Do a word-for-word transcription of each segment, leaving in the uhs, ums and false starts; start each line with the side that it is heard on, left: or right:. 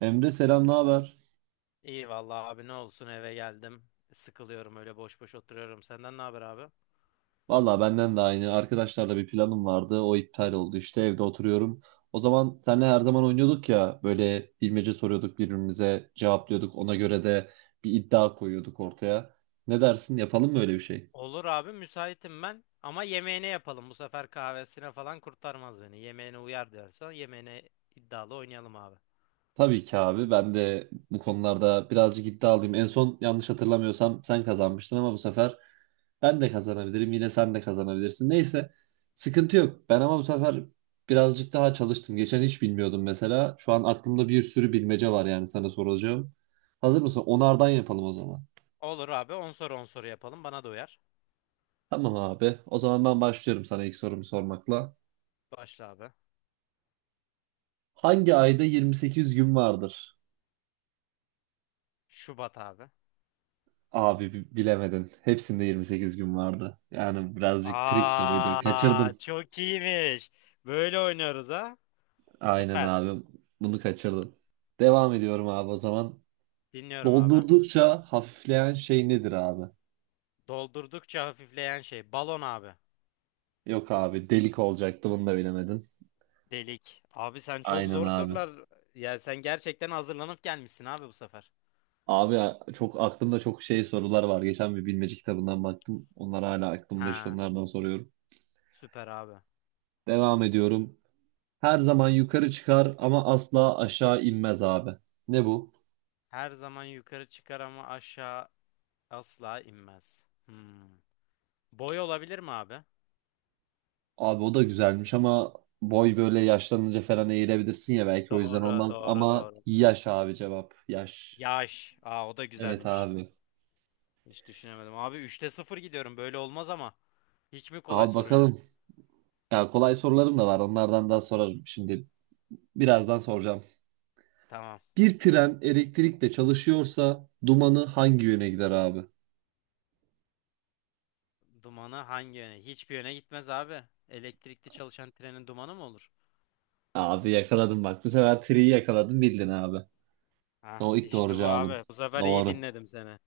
right: Emre selam, ne haber?
left: İyi vallahi abi ne olsun eve geldim. Sıkılıyorum öyle boş boş oturuyorum. Senden ne haber abi?
right: Valla benden de aynı. Arkadaşlarla bir planım vardı. O iptal oldu. İşte evde oturuyorum. O zaman seninle her zaman oynuyorduk ya. Böyle bilmece soruyorduk birbirimize, cevaplıyorduk. Ona göre de bir iddia koyuyorduk ortaya. Ne dersin? Yapalım mı öyle bir şey?
left: Olur abi müsaitim ben. Ama yemeğine yapalım. Bu sefer kahvesine falan kurtarmaz beni. Yemeğine uyar diyorsan yemeğine iddialı oynayalım abi.
right: Tabii ki abi. Ben de bu konularda birazcık iddialıyım. En son yanlış hatırlamıyorsam sen kazanmıştın ama bu sefer ben de kazanabilirim. Yine sen de kazanabilirsin. Neyse sıkıntı yok. Ben ama bu sefer birazcık daha çalıştım. Geçen hiç bilmiyordum mesela. Şu an aklımda bir sürü bilmece var yani sana soracağım. Hazır mısın? Onardan yapalım o zaman.
left: Olur abi on soru on soru yapalım. Bana da uyar.
right: Tamam abi. O zaman ben başlıyorum sana ilk sorumu sormakla.
left: Başla abi.
right: Hangi ayda yirmi sekiz gün vardır?
left: Şubat abi.
right: Abi bi- bilemedin. Hepsinde yirmi sekiz gün vardı. Yani birazcık trik soruydu.
left: Aa,
right: Kaçırdın.
left: çok iyiymiş. Böyle oynuyoruz ha.
right: Aynen
left: Süper.
right: abi. Bunu kaçırdın. Devam ediyorum abi o zaman.
left: Dinliyorum abi.
right: Doldurdukça hafifleyen şey nedir abi?
left: Doldurdukça hafifleyen şey. Balon abi.
right: Yok abi delik olacaktı bunu da bilemedin.
left: Delik. Abi sen çok
right: Aynen
left: zor
right: abi.
left: sorular. Ya sen gerçekten hazırlanıp gelmişsin abi bu sefer.
right: Abi a- çok aklımda çok şey sorular var. Geçen bir bilmece kitabından baktım. Onlar hala aklımda işte
left: Ha,
right: onlardan soruyorum.
left: süper abi.
right: Devam ediyorum. Her zaman yukarı çıkar ama asla aşağı inmez abi. Ne bu?
left: Her zaman yukarı çıkar ama aşağı asla inmez. Hmm. Boy olabilir mi abi?
right: Abi o da güzelmiş ama boy böyle yaşlanınca falan eğilebilirsin ya belki o yüzden
left: Doğru,
right: olmaz
left: doğru,
right: ama
left: doğru.
right: yaş abi cevap yaş.
left: Yaş. Aa, o da
right: Evet
left: güzelmiş.
right: abi.
left: Hiç düşünemedim. Abi üçte sıfır gidiyorum. Böyle olmaz ama. Hiç mi kolay
right: Abi
left: sorun yok?
right: bakalım. Ya kolay sorularım da var. Onlardan daha sorarım şimdi. Birazdan soracağım.
left: Tamam.
right: Bir tren elektrikle çalışıyorsa dumanı hangi yöne gider abi?
left: Dumanı hangi yöne? Hiçbir yöne gitmez abi. Elektrikli çalışan trenin dumanı mı olur?
right: Abi yakaladın bak. Bu sefer triyi yakaladın bildin abi.
left: Ah
right: O ilk doğru
left: işte bu
right: cevabın.
left: abi. Bu sefer iyi
right: Doğru.
left: dinledim seni.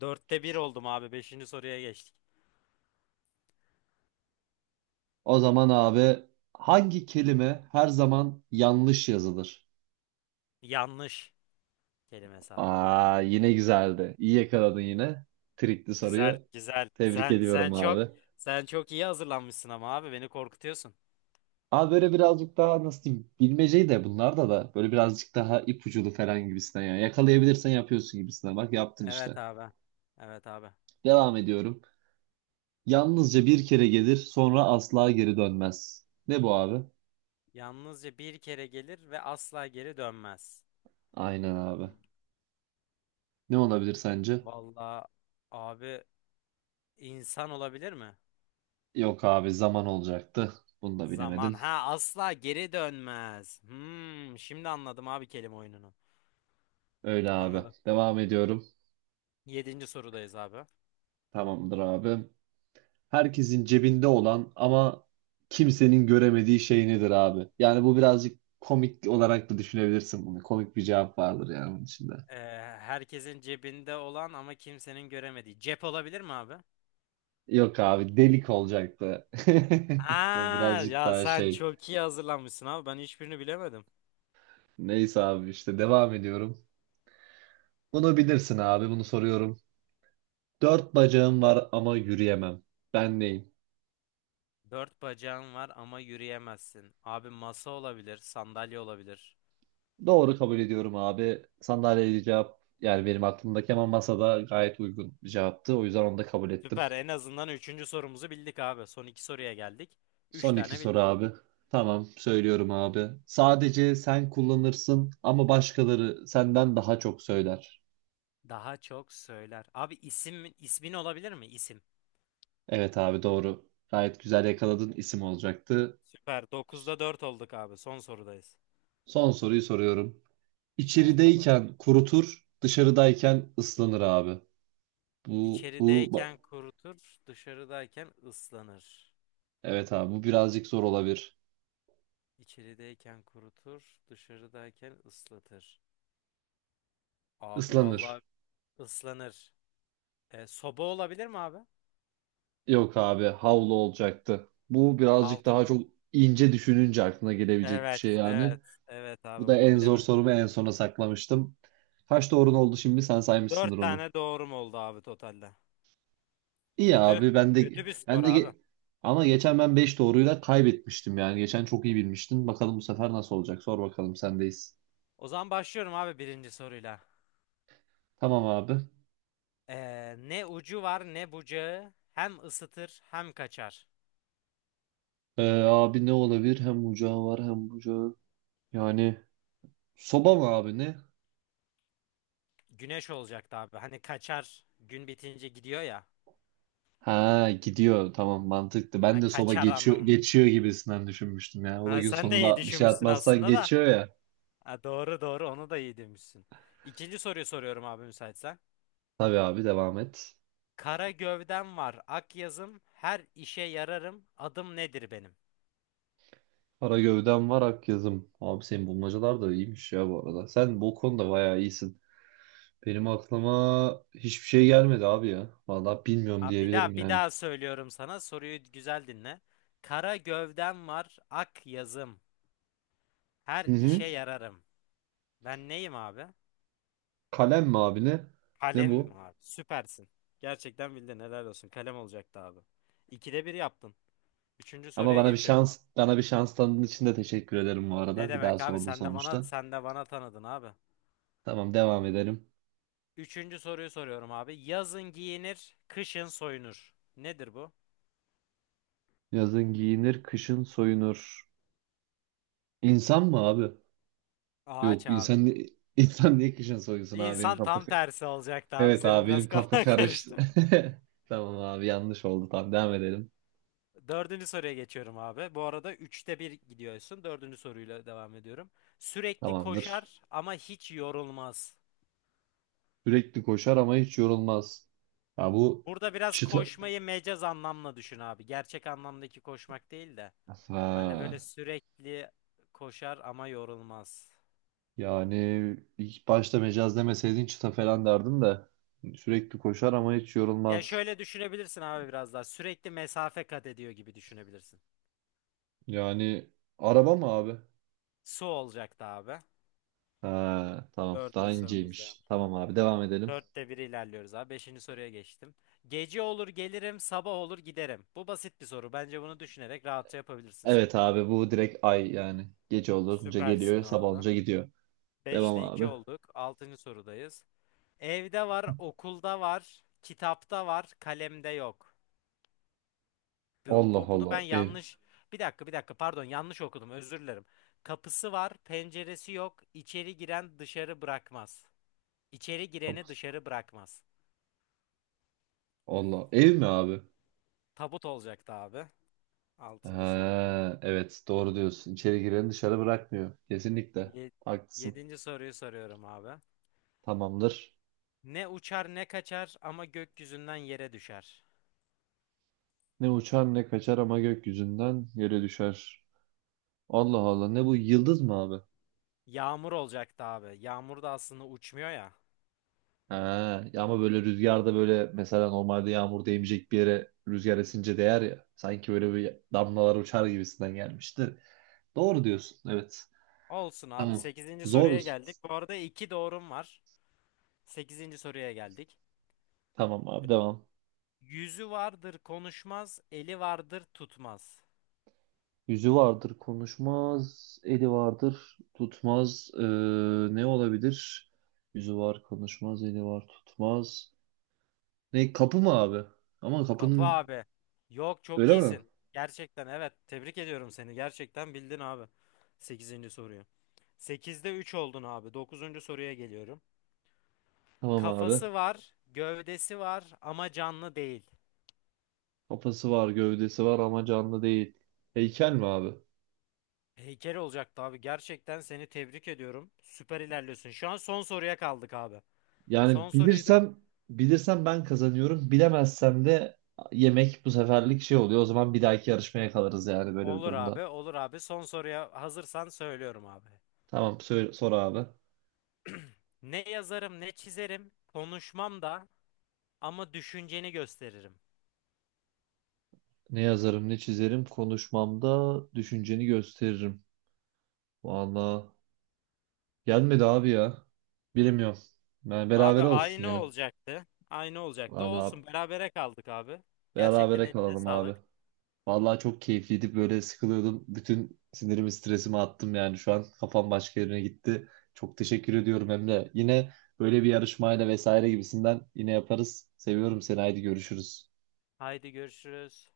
left: Dörtte bir oldum abi. Beşinci soruya geçtik.
right: O zaman abi hangi kelime her zaman yanlış yazılır?
left: Yanlış kelimesi abi.
right: Aa, yine güzeldi. İyi yakaladın yine. Trikli
left: Güzel
right: soruyu.
left: güzel.
right: Tebrik
left: Sen
right: ediyorum
left: sen çok
right: abi.
left: sen çok iyi hazırlanmışsın ama abi beni korkutuyorsun.
right: Abi böyle birazcık daha nasıl diyeyim bilmeceyi de bunlarda da böyle birazcık daha ipuculu falan gibisinden yani yakalayabilirsen yapıyorsun gibisinden bak yaptın
left: Evet
right: işte.
left: abi. Evet abi.
right: Devam ediyorum. Yalnızca bir kere gelir sonra asla geri dönmez. Ne bu abi?
left: Yalnızca bir kere gelir ve asla geri dönmez.
right: Aynen abi. Ne olabilir sence?
left: Vallahi abi insan olabilir mi?
right: Yok abi zaman olacaktı. Bunu da
left: Zaman.
right: bilemedin.
left: Ha, asla geri dönmez. Hmm, şimdi anladım abi kelime oyununu.
right: Öyle abi.
left: Anladım.
right: Devam ediyorum.
left: Yedinci sorudayız abi.
right: Tamamdır abi. Herkesin cebinde olan ama kimsenin göremediği şey nedir abi? Yani bu birazcık komik olarak da düşünebilirsin bunu. Komik bir cevap vardır yani bunun içinde.
left: Ee, herkesin cebinde olan ama kimsenin göremediği. Cep olabilir mi abi?
right: Yok abi delik olacaktı.
left: Ha,
right: Birazcık
left: ya
right: daha
left: sen
right: şey.
left: çok iyi hazırlanmışsın abi. Ben hiçbirini bilemedim.
right: Neyse abi işte devam ediyorum. Bunu bilirsin abi bunu soruyorum. Dört bacağım var ama yürüyemem. Ben neyim?
left: Dört bacağın var ama yürüyemezsin. Abi masa olabilir, sandalye olabilir.
right: Doğru kabul ediyorum abi. Sandalyeli cevap yani benim aklımdaki ama masada gayet uygun bir cevaptı. O yüzden onu da kabul ettim.
left: Süper. En azından üçüncü sorumuzu bildik abi. Son iki soruya geldik. Üç
right: Son iki
left: tane
right: soru
left: bildik.
right: abi. Tamam, söylüyorum abi. Sadece sen kullanırsın ama başkaları senden daha çok söyler.
left: Daha çok söyler. Abi isim ismin olabilir mi? İsim.
right: Evet abi doğru. Gayet güzel yakaladın isim olacaktı.
left: Süper. Dokuzda dört olduk abi. Son sorudayız.
right: Son soruyu soruyorum.
left: Evet abi.
right: İçerideyken kurutur, dışarıdayken ıslanır abi. Bu, bu, ba-
left: İçerideyken kurutur, dışarıdayken ıslanır.
right: evet abi bu birazcık zor olabilir.
left: İçerideyken kurutur, dışarıdayken ıslatır. Abi vallahi
right: Islanır.
left: ıslanır. E, soba olabilir mi abi?
right: Yok abi havlu olacaktı. Bu birazcık daha
left: Havlu.
right: çok ince düşününce aklına gelebilecek bir
left: Evet,
right: şey yani.
left: evet, evet
right: Bu
left: abi
right: da
left: bunu
right: en zor
left: bilemedim.
right: sorumu en sona saklamıştım. Kaç doğrun oldu şimdi? Sen saymışsındır
left: Dört
right: onu.
left: tane doğrum oldu abi totalde.
right: İyi
left: Kötü,
right: abi ben de
left: kötü bir
right: ben
left: skor
right: de
left: abi.
right: ge- ama geçen ben beş doğruyla kaybetmiştim yani. Geçen çok iyi bilmiştin. Bakalım bu sefer nasıl olacak? Sor bakalım sendeyiz.
left: O zaman başlıyorum abi birinci soruyla.
right: Tamam abi.
left: E, ne ucu var ne bucağı hem ısıtır hem kaçar.
right: Ee, abi ne olabilir? Hem ocağı var hem bucağı. Yani soba mı abi ne?
left: Güneş olacaktı abi. Hani kaçar gün bitince gidiyor ya.
right: Ha gidiyor tamam mantıklı.
left: Ha,
right: Ben de soba
left: kaçar
right: geçiyor
left: anlamında.
right: geçiyor gibisinden düşünmüştüm ya. O da
left: Ha,
right: gün
left: sen de iyi
right: sonunda bir şey
left: düşünmüşsün
right: atmazsan
left: aslında da.
right: geçiyor ya.
left: Ha, doğru doğru onu da iyi demişsin. İkinci soruyu soruyorum abi müsaitsen.
right: Tabii abi devam et.
left: Kara gövdem var, ak yazım, her işe yararım, adım nedir benim?
right: Kara gövdem var ak yazım. Abi senin bulmacalar da iyiymiş ya bu arada. Sen bu konuda bayağı iyisin. Benim aklıma hiçbir şey gelmedi abi ya. Vallahi bilmiyorum
left: Abi bir
right: diyebilirim
left: daha bir
right: yani.
left: daha söylüyorum sana soruyu güzel dinle. Kara gövdem var, ak yazım,
right: Hı
left: her
right: hı.
left: işe yararım. Ben neyim abi?
right: Kalem mi abi ne? Ne
left: Kalemim
right: bu?
left: abi. Süpersin. Gerçekten bildin helal olsun. Kalem olacaktı abi. İkide bir yaptın. Üçüncü
right: Ama
left: soruya
right: bana bir
left: geçiyorum
right: şans
left: abi.
right: bana bir şans tanıdığın için de teşekkür ederim bu
left: Ne
right: arada. Bir daha
left: demek abi?
right: sordun
left: Sen de bana
right: sonuçta.
left: sen de bana tanıdın abi.
right: Tamam devam edelim.
left: Üçüncü soruyu soruyorum abi. Yazın giyinir, kışın soyunur. Nedir bu?
right: Yazın giyinir, kışın soyunur. İnsan mı abi?
left: Ağaç
right: Yok
left: abi.
right: insan insan niye kışın soyunsun abi benim
left: İnsan
right: kafa.
left: tam tersi olacaktı abi.
right: Evet
left: Senin
right: abi
left: biraz
right: benim kafa
left: kafan
right: karıştı.
left: karıştı.
right: Tamam abi yanlış oldu. Tamam devam edelim.
left: Dördüncü soruya geçiyorum abi. Bu arada üçte bir gidiyorsun. Dördüncü soruyla devam ediyorum. Sürekli
right: Tamamdır.
left: koşar ama hiç yorulmaz.
right: Sürekli koşar ama hiç yorulmaz. Ya bu
left: Burada biraz
right: çıta...
left: koşmayı mecaz anlamla düşün abi. Gerçek anlamdaki koşmak değil de. Hani böyle
right: Ha,
left: sürekli koşar ama yorulmaz.
right: yani ilk başta mecaz demeseydin çıta falan derdim de. Sürekli koşar ama hiç
left: Ya
right: yorulmaz.
left: şöyle düşünebilirsin abi biraz daha. Sürekli mesafe kat ediyor gibi düşünebilirsin.
right: Yani araba mı abi?
left: Su olacaktı abi.
right: Ha, tamam daha
left: Dördüncü sorumuzda
right: inceymiş.
left: yapmış onu.
right: Tamam abi devam edelim.
left: Dörtte bir ilerliyoruz abi. Beşinci soruya geçtim. Gece olur gelirim, sabah olur giderim. Bu basit bir soru. Bence bunu düşünerek rahatça yapabilirsin sen.
right: Evet abi bu direkt ay yani. Gece olunca
left: Süpersin
right: geliyor sabah
left: abi.
right: olunca gidiyor. Devam
left: Beşte iki
right: abi.
left: olduk. Altıncı sorudayız. Evde var, okulda var, kitapta var, kalemde yok. Bu,
right: Allah
left: bu- bunu ben
right: Allah. E,
left: yanlış bir dakika bir dakika pardon yanlış okudum özür dilerim. Kapısı var, penceresi yok. İçeri giren dışarı bırakmaz. İçeri gireni dışarı bırakmaz.
right: Allah. Ev mi abi?
left: Tabut olacaktı abi. Altıncı soru.
right: Ha, evet doğru diyorsun. İçeri gireni dışarı bırakmıyor. Kesinlikle.
left: Ye-
right: Haklısın.
left: yedinci soruyu soruyorum abi.
right: Tamamdır.
left: Ne uçar ne kaçar ama gökyüzünden yere düşer.
right: Ne uçar ne kaçar ama gökyüzünden yere düşer. Allah Allah ne bu yıldız mı abi?
left: Yağmur olacaktı abi. Yağmur da aslında uçmuyor ya.
right: Ha, ya ama böyle rüzgarda böyle mesela normalde yağmur değmeyecek bir yere rüzgar esince değer ya. Sanki böyle bir damlalar uçar gibisinden gelmişti. Doğru diyorsun evet.
left: Olsun abi.
right: Tamam.
left: Sekizinci soruya
right: Zoruz.
left: geldik. Bu arada iki doğrum var. Sekizinci soruya geldik.
right: Tamam abi devam.
left: Yüzü vardır konuşmaz, eli vardır tutmaz.
right: Yüzü vardır konuşmaz, eli vardır tutmaz. Ee, ne olabilir? Yüzü var konuşmaz, eli var tutmaz. Ne kapı mı abi? Ama
left: Kapı
right: kapının
left: abi. Yok çok
right: öyle mi?
left: iyisin. Gerçekten evet. Tebrik ediyorum seni. Gerçekten bildin abi. Sekizinci soruyu. Sekizde üç oldun abi. Dokuzuncu soruya geliyorum.
right: Tamam abi.
left: Kafası var, gövdesi var ama canlı değil.
right: Kafası var, gövdesi var ama canlı değil. Heykel mi abi?
left: Heykel olacaktı abi. Gerçekten seni tebrik ediyorum. Süper ilerliyorsun. Şu an son soruya kaldık abi. Son
right: Yani
left: soruyu da
right: bilirsem bilirsem ben kazanıyorum. Bilemezsem de yemek bu seferlik şey oluyor. O zaman bir dahaki yarışmaya kalırız yani böyle bir
left: olur abi,
right: durumda.
left: olur abi. Son soruya hazırsan söylüyorum abi.
right: Tamam söyle, sor abi.
left: Ne yazarım ne çizerim, konuşmam da ama düşünceni gösteririm.
right: Ne yazarım ne çizerim konuşmamda düşünceni gösteririm. Valla gelmedi abi ya. Bilmiyorum. Yani
left: Abi
right: berabere olsun
left: aynı
right: ya.
left: olacaktı. Aynı olacaktı.
right: Valla
left: Olsun berabere kaldık abi. Gerçekten
right: berabere
left: eline
right: kalalım abi.
left: sağlık.
right: Valla çok keyifliydi böyle sıkılıyordum. Bütün sinirimi stresimi attım yani şu an kafam başka yerine gitti. Çok teşekkür ediyorum Emre. Yine böyle bir yarışmayla vesaire gibisinden yine yaparız. Seviyorum seni haydi görüşürüz.
left: Haydi görüşürüz.